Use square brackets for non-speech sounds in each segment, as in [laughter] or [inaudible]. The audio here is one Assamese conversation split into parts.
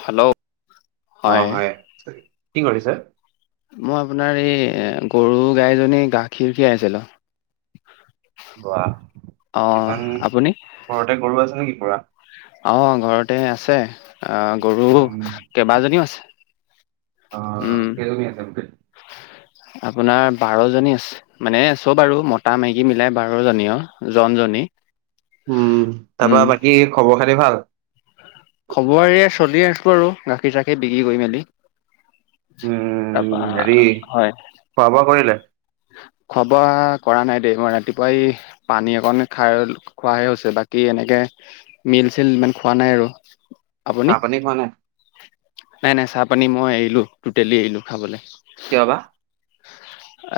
হেল্ল'। অ হয়। কি কৰিছে? মই আপোনাৰ এই গৰু গাইজনী গাখীৰ খীৰাই আছিলো। বা অ ইমান আপুনি? ঘৰতে গৰু আছে নেকি পুৰা? অহ ঘৰতে আছে আহ গৰু উম কেইবাজনীও অ আছে। উম। কেইজনী আছে [inaudible] আপোনাৰ বাৰ জনী আছে। মানে চব আৰু মতা মাইকী মিলাই বাৰ জনী জন জনী। উম তাৰ পৰা বাকী খবৰ খাতি ভাল? খবৰ এয়া চলি আছো আৰু গাখীৰ চাখিৰ বিক্ৰী কৰি মেলি। তাৰপা উম হেৰি হয় খোৱা বোৱা কৰিলে? খোৱা বোৱা কৰা নাই দেই মই ৰাতিপুৱাই পানী অকণ খাই খোৱাহে হৈছে বাকী এনেকে মিল চিল ইমান খোৱা নাই আৰু। আপুনি? চাহ পানী খোৱা নাই? নাই নাই চাহ পানী মই এৰিলো দেলি এৰিলো খাবলে। কিয় বা?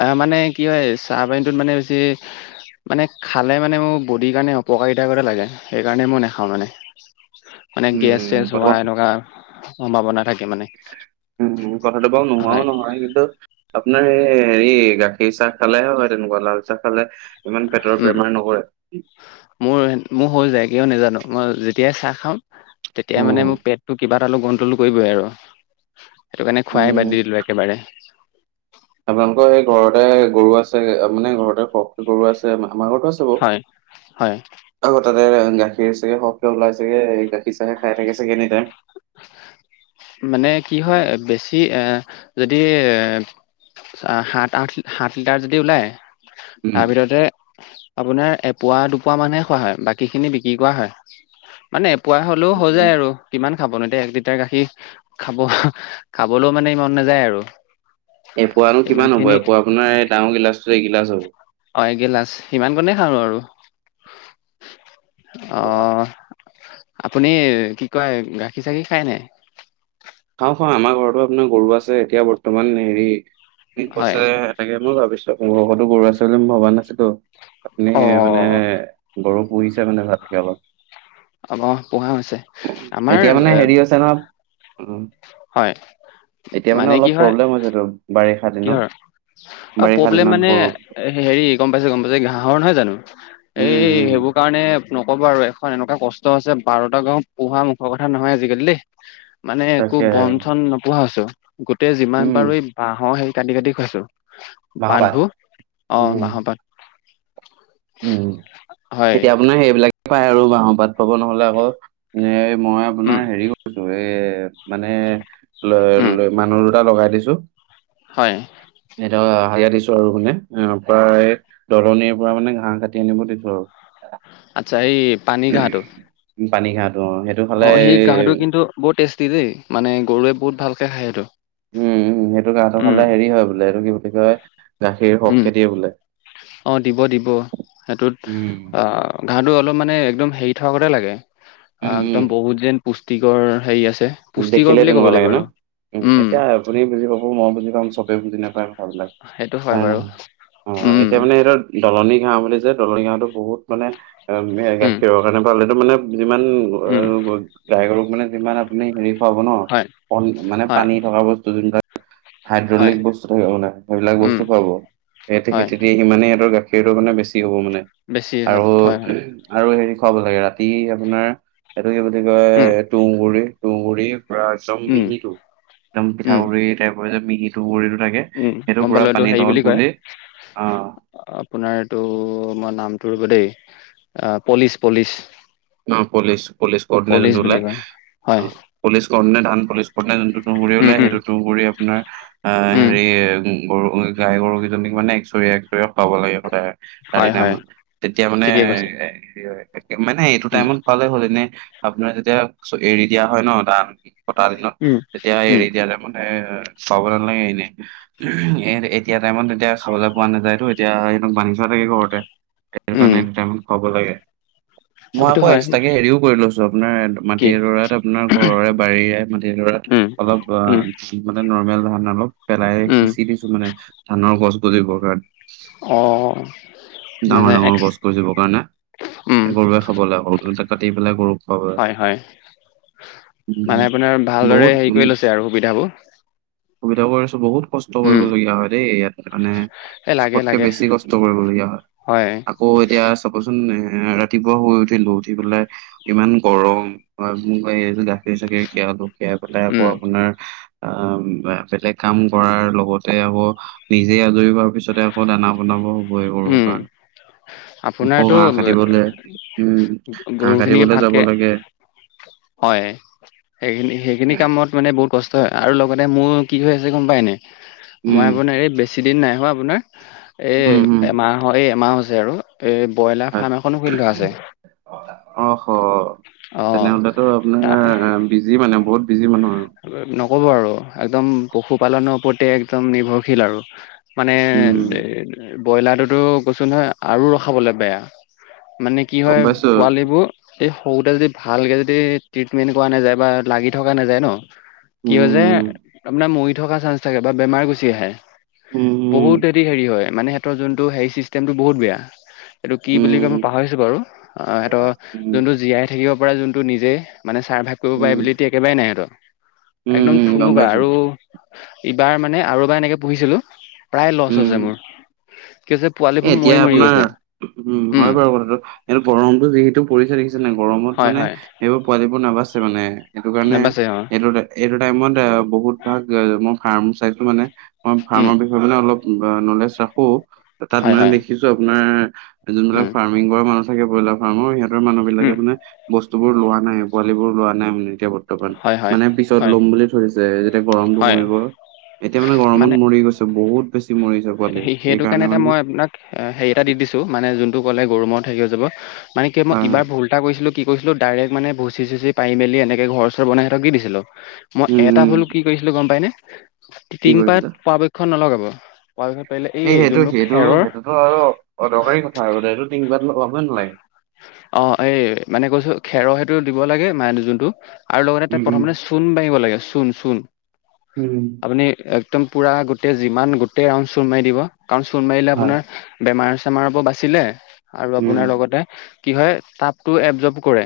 অ মানে কি হয় চাহ পানীটোত মানে বেছি মানে খালে মানে মোৰ বডিৰ কাৰণে অপকাৰিতা কৰা লাগে সেইকাৰণে মই নাখাওঁ মানে। মানে গেছ চেছ উম কথা হোৱা এনেকোৱা সম্ভাৱনা থাকে মানে। উম কথাটো বাৰু হয় নোহোৱাও নহয় কিন্তু আপোনাৰ এই হেৰি গাখীৰ চাহ খালেহে হয় তেনেকোৱা লাল চাহ খালে ইমান পেটৰ উম বেমাৰ নকৰে। মোৰ মোৰ হৈ যায় কিয় নাজানো মই যেতিয়াই চাহ খাম। তেতিয়া উম মানে মোৰ পেটটো কিবা টালো গন্তলো কৰিবই আৰু। সেইটো কাৰণে খুৱাই উম বাদ দি দিলো একেবাৰে। আপোনালোকৰ এই ঘৰতে গৰু আছে মানে ঘৰতে গৰু আছে আমাৰ ঘৰতো আছে। বাৰু হয় হয়। আকৌ তাতে গাখীৰ চাখীৰ শকে ওলাই চাগে, গাখীৰ চাহে খাই থাকে চাগে এনি টাইম। মানে কি হয় বেছি এ যদি সাত আঠ সাত লিটাৰ যদি ওলাই উম, তাৰ ভিততে আপোনাৰ এপোৱা দুপোৱা মানুহে খোৱা হয় বাকী খিনি বিক্ৰী কৰা হয়। মানে এপোৱা হলেও হৈ উম। যায় আৰু কিমান খাবনতে এক লিটাৰ গাখীৰ খাব খাবলৈও মানে মন নাযায় আৰু। এপোৱানো ইমান কিমান হ'ব খিনি এপোৱা আপোনাৰ এই ডাঙৰ গিলাচটো এগিলাচ হ'ব। অ এগিলাচ সিমান কনে খাওঁ আৰু এপোৱা অহ। আপুনি কি কয় গাখীৰ চাখীৰ খাই নাই? খাওঁ খাওঁ আমাৰ ঘৰতো আপোনাৰ গৰু আছে এতিয়া বৰ্তমান হেৰি হয় কৈছে তাকে মই ভাবিছো আপোনালোকৰ ঘৰতো গৰু আছে বুলি মই ভবা নাছিলো আপুনি অ মানে গৰুক পুহিছে মানে ভালকে অলপ। অ অ পোহা হৈছে আমাৰ এ অ, হয় এতিয়া মানে কি অলপ হয় প্ৰব্লেম হৈছেতো বাৰিষা কিহৰ দিনত বাৰিষা দিনত গৰু। এ হেৰি গম পাইছে, গম পাইছে ঘাঁহৰ নহয় জানো এই উম, উম, সেইবোৰ স কাৰণে নকব আৰু এখন এনেকুৱা কষ্ট আছে বাৰটা গাঁও পোহা মুখৰ কথা নহয় আজিকালি দেই। মানে একো তাকে বন চন নোপোৱা হৈছো গোটেই যিমান উম, পাৰো, বাঁহৰ হেৰি কাটি-কাটি খুৱাইছো মাহৰ ভাত পাতবোৰ অ, উম, বাঁহৰ পাত। উম, হয় এতিয়া আপোনাৰ সেইবিলাক পাই আৰু বাঁহৰ পাত পাব নহলে আকৌ এ মই উম আপোনাৰ হেৰি দুৱে এ মানে উম ল মানুহ দুটা লগাই দিছো। হয়, এ হাজিয়া দিছো আৰু শুনে অ, প্ৰায় দলনিৰ পৰা মানে ঘাঁহ কাটি আনিব লাগিব আৰু। আচ্ছা, এই পানী ঘাঁহটো। উম, পানী ঘাঁহটো সেইটো। খালে অ, সেই ঘাঁহটো কিন্তু বহুত টেষ্টি দেই মানে গৰুৱে বহুত ভালকে খায় সেইটো। উম, উম, সেইটো গাৰ উম ফালে হেৰি হয় বোলে এইটো কি বুলি কয় গাখীৰ উম সহকে দিয়ে বোলে। অ, দিব-দিব সেইটোত উম, অ, ঘাহটো অলপ মানে একদম হেৰি থকা গতে লাগে। একদম উম, বহুত যেন পুষ্টিকৰ হেৰি আছে। পুষ্টিকৰ দেখিলে বুলিয়ে ক'ব তেনেকুৱা লাগিব লাগে ন আৰু উ, উম। এতিয়া আপুনি বুজি পাব, মই বুজি পাম চবে বুজি নাপায়। সেইটো হয় বাৰু নহয় অ, উম এতিয়া মানে সেইটোত দলনি ঘাঁহ বুলি যে দলনি ঘাঁহটো বহুত মানে উম গাখীৰৰ কাৰণে ভাল। এটো মানে যিমান উম গাই গৰুক মানে যিমান আপুনি হেৰি খুৱাব ন হয় মানে হয় পানী থকা বস্তু। হয় হাইড্ৰলিক বস্তু থাকিব নাই, সেইবিলাক উম বস্তু খুৱাব সহতে হয় খেতি। ইমানেই সিহঁতৰ গাখীৰটো মানে বেছি হ'ব মানে। বেছি হয় আৰু হয় হয় আৰু হেৰি খুৱাব লাগে ৰাতি আপোনাৰ এইটো কি বুলি কয় উম তুঁহগুৰি তুহগুৰি পুৰা একদম উম মিহিটো একদম উম পিঠাগুড়ি টাইপৰ মিহি তুঁহগুৰিটো থাকে। উম সেইটো গম পুৰা পালোঁ এইটো পানী হেৰি বুলি লগত কয় গোলি আহ, আপোনাৰ এইটো মই নামটো ৰব দেই পলিচ-পলিচ। অ, পলিচ-পলিচ বুলি কৰ্ডিনেচনটোওলাই। কয় হয় পলিচ কৰোতে ধান পলিচ কৰতে যোনটো তুঁহগুৰী উম ওলাই উম সেইটো, কৰি আপোনাৰ অ, উম হেৰি গৰু গাই গৰুকেইজনীক মানে একচৰীয়া-একচৰীয়া খুৱাব লাগে সদায়। তাৰে হয় হয় টাইমত তেতিয়া মানে ঠিকে কৈছে মানে এইটো উম টাইমত খোৱালে হ'ল, এনে আপোনাৰ যেতিয়া এৰি দিয়া হয় ন ধান কটা দিনত উম তেতিয়া উম এৰি দিয়া টাইমত। এ খুৱাব নালাগে এনে। এ, এতিয়া টাইমত এতিয়া খাবলে পোৱা নাযায় তো এতিয়া সিহতক বান্ধি থোৱা থাকে ঘৰতে। উম নটামান খুৱাব লাগে। অ মই সেইটো আকৌ হয় এক্সট্ৰাকে হেৰিও কৰি লৈছো আপোনাৰ। কি মাটিডৰাত আপোনাৰ ঘৰৰে বাৰীৰে মাটিডৰাত উম অলপ বা উম মানে নৰ্মেল ধান অলপ পেলাই উম সিঁচি দিছো মানে ধানৰ গছ গজিবৰ কাৰণে। অ মানে ডাঙৰ-ডাঙৰ এক্স গছ-গজিবৰ কাৰণে উম এক খাব লাগ সৰুটা কাটি পেলাই গৰুক খুৱাব। হয় হয় মানে আপোনাৰ উম বহুত ভালদৰে হেৰি উম কৰি লৈছে আৰু সুবিধাবোৰ। সুবিধা কৰিছ বহুত। কষ্ট উম কৰিবলগীয়া হয় দেই ইয়াত মানে এই লাগে জোখত কে লাগে বেছি কষ্ট কৰিবলগীয়া হয়। হয়। আকৌ এতিয়া চাবচোন এ ৰাতিপুৱা শুই উঠিলো উঠি পেলাই ইমান গৰম ম এই গাখীৰ চাখৰি খিয়ালো। খিয়াই পেলাই আকৌ উম, আপোনাৰ আহ বেলেগ কাম কৰাৰ লগতে আকৌ নিজে আজৰি হোৱাৰ পিছতে আকৌ দানা বনাব। বয়ে গৰু উম, কাণ গৰু আপোনাৰতো ঘাহ কাটিবলে। উম, ঘাঁহ গৰুখিনিকে কাটিবলে যাব ভালকে লাগে। হয়। সেইখিনি সেইখিনি কামত মানে বহুত কষ্ট হয় আৰু লগতে মোৰ কি হৈ আছে গম পায় নাই? মই উম আপোনাৰ এই বেছি দিন নাই হোৱা আপোনাৰ এই উম উম অহ এই এমাহ হৈছে আৰু এই ব্ৰইলাৰ হয় ফাৰ্ম এখনো খুলি থোৱা আছে। অ হ, অ', তেনেহলে তো তাৰ আপোনাৰ বিজি মানে বহুত বিজি মানুহ আৰু। নকব আৰু একদম পশুপালনৰ ওপৰতে একদম নিৰ্ভৰশীল আৰু। মানে উম ব্ৰইলাৰটোতো কৈছো নহ আৰু ৰখাবলে বেয়া মানে। কি গম হয় পাইছো পোৱালিবোৰ এই সৰুতে যদি ভালকে যদি ট্ৰিটমেণ্ট কৰা নাযায় বা লাগি থকা নাযায় ন কিয় যে উম আপোনাৰ মৰি থকা চান্স থাকে বা বেমাৰ গুচি আহে। উম, উম। বহুত হেতি হেৰি হয় মানে সিহতৰ যোনটো হেৰি চিষ্টেমটো বহুত বেয়া। এইটো কি বুলি কয় মই উম, পাহৰিছো বাৰু অ হেতৰ উম, যোনটো জিয়াই থাকিব পৰা যোনটো নিজেই মানে ছাৰ্ভাইভ কৰিব পা উম, কেপাবিলি একেবাৰে নাই সেঁতৰ। উম, একদম উম, গম ঠুনুকা পাইছোঁ। আৰু। ইবাৰ মানে আৰু এবাৰ এনেকে পুহিছিলো প্ৰায় লচ হৈছে উম। মোৰ কি হৈছ এ, এতিয়া আপোনাৰ উম হয় বাৰু কথাটো সটো গৰমটো যিহেতু পৰিছে দেখি গৰমত হয় মানে হয় সেইবোৰ পোৱালি বোৰ নাবাছে মানে সেইটো কাৰণে নাবাছে অ এইটো এইটো টাইমত আ বহুত ভাগ আ মই ফাৰ্ম চাইছো মানে মই উম ফাৰ্মৰ বিষ ধৰি লোৱা অলপ নলেজ ৰাখো, তাত হয় মানে হয় দেখিছো আপোনাৰ যোনবিলাক উম ফাৰ্ম ফমিংৰ কৰা মানুহ থাকে ব্ৰলাৰ ফাৰ্ম ঐ সিহঁতৰ উম মানুহবিলাকৰ মানে বস্তুবোৰ লোৱা নাই পোৱালিবোৰ লোৱা নাই মানে এতিয়া বৰ্ত বৰ্তমান হয়, হয়, মানে পিছত হয়, লম বুলি থৈ দিছে যেতিয়া গৰমটো হয়, কমিব এতিয়া মানে গৰমত মৰি গৈছে বহুত বেছি মৰি যাব সে সেইটো কাৰণে এটা মই আপোনাক হেৰি এটা দি দিছো মানে যোনটো কলে গৰমত হৈ যাব। মানে কিয় হয় মই হয় ইবাৰ ভুল এটা কৰিছিলো কি কৰিছিলো ডাইৰেক্ট মানে ভুচি চুচি পাৰি মেলি এনেকে ঘৰ চৰ বনাই সিহঁতক দি দিছিলো। উম মই উম এটা ভুল কি কৰিছিলো গম পাই নে? কি কৰিছিলা টিংপাত পৰাপক্ষ নলগাব। পৰাপক্ষত পাৰিলে এই সেইটো যোনটো কি সেইটো খেৰৰ সেইটোতো আৰু অদৰকাৰী কথা আৰু দে সেটো তিনপাত লগাবই নালাগে। অ, এই মানে কৈছো খেৰৰ সেইটো দিব লাগে মান যোনটো আৰু লগতে উম তাত উম প্ৰথমতে চু চূণ মাৰিব লাগে চূণ চূণ উম। আপুনি একদম পুৰা গোটেই যিমান গোটেই ৰাউণ্ড চূণ মাৰি দিব কাৰণ চূণ মাৰিলে হয় আপোনাৰ বেমাৰ চেমাৰ পৰা বাছিলে আৰু উম আপোনাৰ লগতে কি হয় তাপটো এবজব কৰে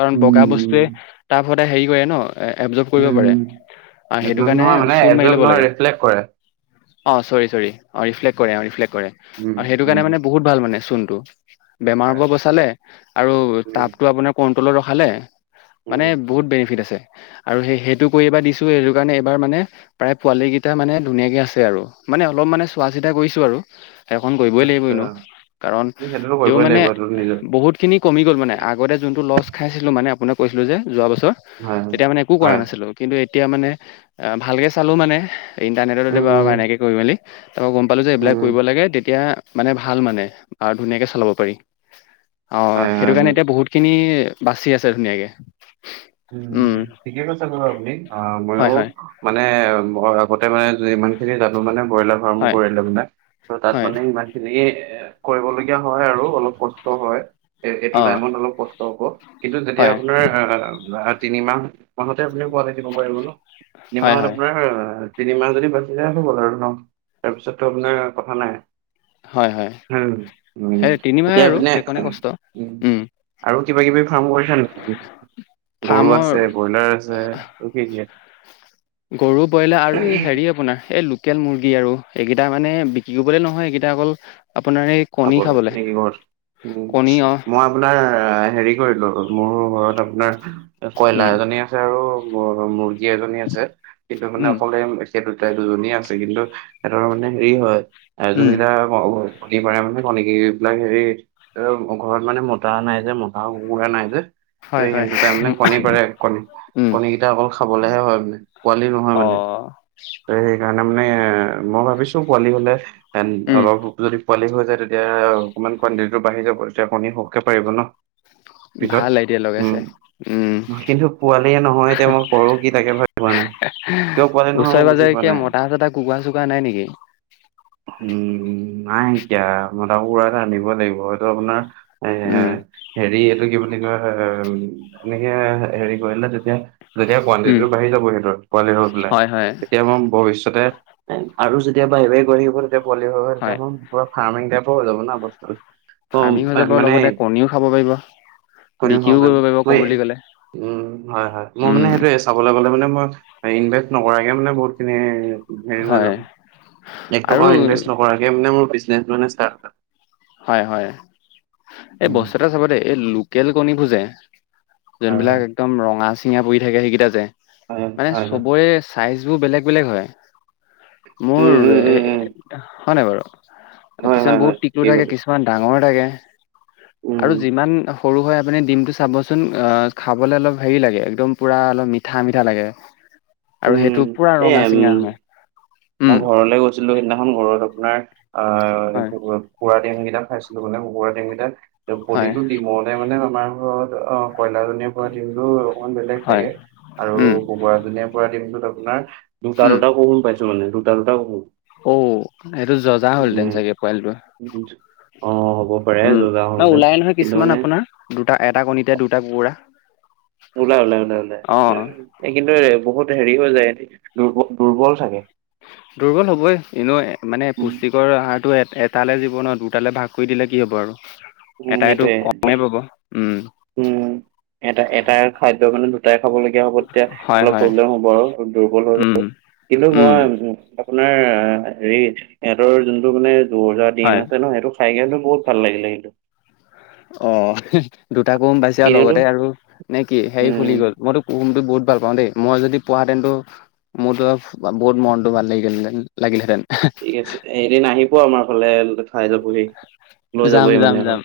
কাৰণ, বগা বস্তুৱে উম তাপ সদায় হেৰি কৰে ন। এবজব উম কৰিব পাৰে উম আহ সেইটো এবজৰ্ব কাৰণে নহয় মানে চূণ মাৰি এবজৰ্ব ল'ব নহয় লাগে ৰিফ্লেক্ট কৰে অ চৰি চৰি ৰিফ্লেট কৰে অঁ ৰিফ্লেট কৰে উম অ সেইটো উম কাৰণে মানে বহুত ভাল মানে চূণটো বেমাৰ হয় পৰা বচালে আৰু উম তাপটো আপোনাৰ কন্ট্ৰলত ৰখালে। মানে উম বহুত বেনিফিট আছে আৰু সেই সেইটো কৰি এইবাৰ দিছো এইটো কাৰণে এইবাৰ মানে প্ৰায় পোৱালি কেইটা মানে ধুনীয়াকে আছে আৰু মানে অলপ মানে চোৱা চিতা কৰিছো আৰু। সেইকণ কৰিবই লাগিবই আচ্ছা এনেও কাৰণ উম, সেইটোতো তেওঁ কৰিবই মানে লাগিব এইটো নিজৰ ব বহুতখিনি কমি গ'ল মানে আগতে যোনটো লষ্ট খাইছিলোঁ মানে আপোনাক কৈছিলোঁ যে যোৱা বছৰ হয় হয় তেতিয়া মানে একো কৰা হয় নাছিলো কিন্তু এতিয়া মানে আহ ভালকে চালো মানে। ইণ্টাৰনেটত উম বা উম এনেকে কৰি মেলি তাৰপৰা গম পালোঁ যে এইবিলাক উম কৰিব লাগে। তেতিয়া হে, মানে ভাল মানে আৰু ধুনীয়াকে চলাব পাৰি। আহ, হয় সেইটো হয় কাৰণে হয় এতিয়া বহুতখিনি বাচি আছে ধুনীয়াকে। উম, ঠিকে কৈছে বাৰু আপুনি মই হয় হয় মানে আগতে মানে যিমানখিনি জানো মানে ব্ৰইলাৰ, হয় [unintelligible] ত' তাত হয় মানে ইমান তেনেকেই এ কৰিবলগীয়া হয় আৰু অলপ কষ্ট হয়। এ এইটো অ টাইমত অলপ কষ্ট হব, কিন্তু যেতিয়া হয় আপোনাৰ আহ তিনি মাহ মাহতে আপুনি পোৱালি দিব পাৰিব ন। তিনি হয় মাহত হয় আপোনাৰ তিনিমাহ যদি বাচি যায় হৈ গ'ল আৰু ন, তাৰপিছতটো আপোনাৰ কথা নাই। হয় হয় হম সেই তিনিমাহে এতিয়া আৰু সেইপিনে সেইকণে কষ্ট উম আৰু কিবা কিবি ফাৰ্ম কৰিছা নেকি? গৰু ফাৰ্মৰ আছে, ব্ৰইলাৰ আছে আৰু কি-কি আছে? গৰু ব্ৰইলাৰ আৰু এই হেৰি আপোনাৰ এই লো লোকেল মুৰ্গী আৰু এইকেইটা মানে বিক্ৰী কৰিবলৈ নহয়। এইকেইটা অকল আপোনাৰ এই খাবলে নেকি ঘৰত উম, কণী অ মই আপোনাৰ হেৰি কৰিলো, মোৰ ঘৰত আপোনাৰ কয়লা উম এজনী আৰু মুৰ্গী এজনী আছে কিন্তু মানে উম অকলে সেইটোয়ে দুজনী আছে কিন্তু সিহঁতৰ মানে হেৰি হয় এ উম যোনকিটা, পাৰে মানে কনী এইবিলাক হেৰি, এ ঘৰত মানে মতা নাই যে মতা কুকুৰা নাই যে? হয় হয় তাই মানে কণী পাৰে উম কণী-কণী কেইটা অকল খাবলেহে হয় মানে, পোৱালি নহয় অ মানে। [unintelligible] ত সেইকাৰণে মানে এ মই ভাবিছো পোৱালি হলে উম অলপ যদি পোৱালি হৈ যায় তেতিয়া অকণমান কোৱণ্টিটিটো বাঢ়ি যাব তেতিয়া আপুনি সৰহকে পাৰিব ন। পিছত ভাল আইডিয়া উম, লগাইছে উম কিন্তু পোৱালিয়ে নহয় এতিয়া মই কৰোঁ কি তাকে ভাব পোৱা নাই। কিয় পোৱালি নহয় ওচৰে মই বুজি পাজৰে পোৱা কিয় নাই মতা চতা কুকুৰা-চুকুৰা নাই নেকি? উম, নাই এতিয়া মতা কুকুৰা এটা আনিব লাগিব। সেইটো আপোনাৰ এ উম। হেৰি এইটো কি বুলি কয় এ এনেকে হেৰি কৰিলে তেতিয়া যেতিয়া উম কোৱানটিটিটো বাঢ়ি যাব। সেইটোৰ পোৱালি হৈ পেলাই হয় হয় তেতিয়া মই ভৱিষ্যতে- আৰু যেতিয়া বাঢ়ি-বাঢ়ি গৈ থাকিব তেতিয়া পোৱলি হৈ হৈ তেতিয়া হয় পুৰা ফাৰ্মিং টাইপৰ হৈ যাব না বস্তুটো। অ' ফাৰ্মিং হৈ যাব লগতে কণীও খাব পাৰিব। কণীও বিক্ৰীও খাব কৰিব পাৰিব কওঁ বুলি ক'লে পাৰিম উম, হয়-হয়। মোৰ উম মানে সেইটোয়ে চাবলৈ গ'লে, মানে মই ইনভেষ্ট নকৰাকে মানে বহুতখিনি হেৰি হৈ হয় যাব, এক আৰু টকা ইনভেষ্ট নকৰাকে মানে মোৰ বিজনেচ মানে ষ্টাৰ্ট হয়-হয় এই বস্তু এটা চাব দেই এই লোকেল কণীবোৰ যে হয় যোনবিলাক একদম ৰঙা-চিঙা পৰি থাকে যে সেইকেইটা যে হয় মানে হয় হয় হয় চবৰে চাইজ বোৰ বেলেগ-বেলেগ হয়। মোৰ উম উম এ উম উম হয় নাই বাৰু। হয় কিছুমান হয় বহুত হয় টিকলো ঠিকে থাকে, কৈছে কিছুমান ডাঙৰ থাকে। উম আৰু যিমান সৰু হৈ আপুনি ডিমটো চাবচোন খাবলে অলপ হেৰি লাগে একদম পূৰা অলপ মিঠা-মিঠা লাগে। আৰু উম, সেইটো পুৰা এ ৰঙা চিঙা হয় মই উম ঘৰলে গৈ ছিলো সিদিনাখন ঘৰত আপোনাৰ আহ, হয় কুকুৰা ডিমকেইটা খাইছিলো, মানে কুকুৰা ডিমকেইটা হয় প্ৰতিটো ডিমত মানে আমাৰ ঘৰত অ, কয়লাজনীয়ে পৰা ডিমটো অকমান বেলেগ হয় থাকে আৰু উম কুকুৰাজনীয়ে পৰা ডিমটোত আপোনাৰ উম দুটা-দুটা কুহুম পাইছে। মানে দুটা-দুটা কুহুম। অ, এইটো যজা হ'লহঁতেন চাগে পোৱালিটো। অঁ হ'ব পাৰে উম যজা ন হলহেঁতেন ওলাই নহয় কিন্তু কিছুমান মানে আপোনাৰ দুটা এটা কণীতে দুটা কুকুৰা। ওলাই ওলাই ওলাই ওলাই অ এই কিন্তু বহুত হেৰিও যায় এ দুৰ্বল দুৰ্বল থাকে। দুৰ্বল হ'বই এনেও মানে উম পুষ্টিকৰ আহাৰটো এটালৈ জিব ন দুটালৈ ভাগ কৰি দিলে কি হ'ব আৰু। উম এটাইটো সেইটোৱে কমেই পাব উম। উম এটা এটাৰ খাদ্য মানে দুটাই খাব লাগিব। হ'ব তেতিয়া হয় অলপ হয় প্ৰব্লেম হ'ব আৰু দুৰ্বল উম হৈ কিন্তু উম মই উ আপোনাৰ অ হেৰি সিহঁতৰ যোনটো মানে জৰ জাৰ ডিম হয় আছে ন সেইটো খাই কেনে বহুত ভাল লাগিলে কিন্তু। অ দুটা কুহুম পাইছে আৰু এনেওতো লগতে আৰু নে কি হেৰি ফুলি উম গল মইতো কুহুমটো বহুত ভাল পাওঁ দেই মই যদি পোৱা হেতেনটো মোৰতো বহুত মনটো ভাল লাগিলতেন লাগিলেহেঁতেন। ঠিক আছে এদিন আহিব আমাৰ ঘৰলে। খাই যাবহি লৈ যাম যাবহি যাম মানে আৰু যাম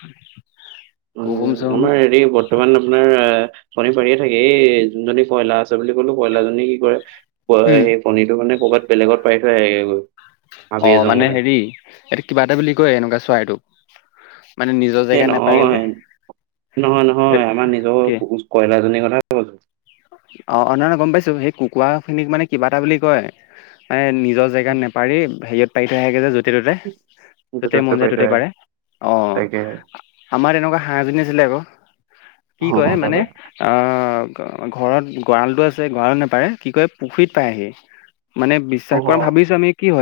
উ কুহুম চুহুম আমাৰ হেৰি বৰ্তমান আপোনাৰ আহ কনী পাৰিয়ে থাকে এই যোনজনী কয়লা আছে বুলি কলো কয়লাজনী কি কৰে উম সেই কণীটো মানে ক'ৰবাত বেলেগত পাই থৈ আহেগৈ- অ মানে হেৰি এইটো কিবা এটা বুলি কয় এনেকুৱা চৰাইটোক। সেই নহয় নহয় নহয় আমাৰ নিজৰ কি কয়লাজনীৰ কথা কৈছো। অ অনা গম পাইছো সেই কুকুৰা খিনিক মানে কিবা এটা বুলি কয় মানে নিজৰ জেগাত নেপাৰি হেৰিয়ত পাৰি থৈ আহেগে যে য'তে ত'তে। য'তে য'তেই ত'তে মন যায় পাৰি থৈ ততেই আহে পাৰে অঁ। তাকে। আমাৰ এনেকুৱা হাঁহ এজনি আছিলে আকৌ। কি কয় অ' মানে তাৰপা অঁ ঘৰত গঁৰালতো আছে গঁৰালত নেপাৰে কি কয় পুখুৰীত পাৰেগে মানে বিশ্বাস কৰা অ' ভাবিছো আমি কি হয়?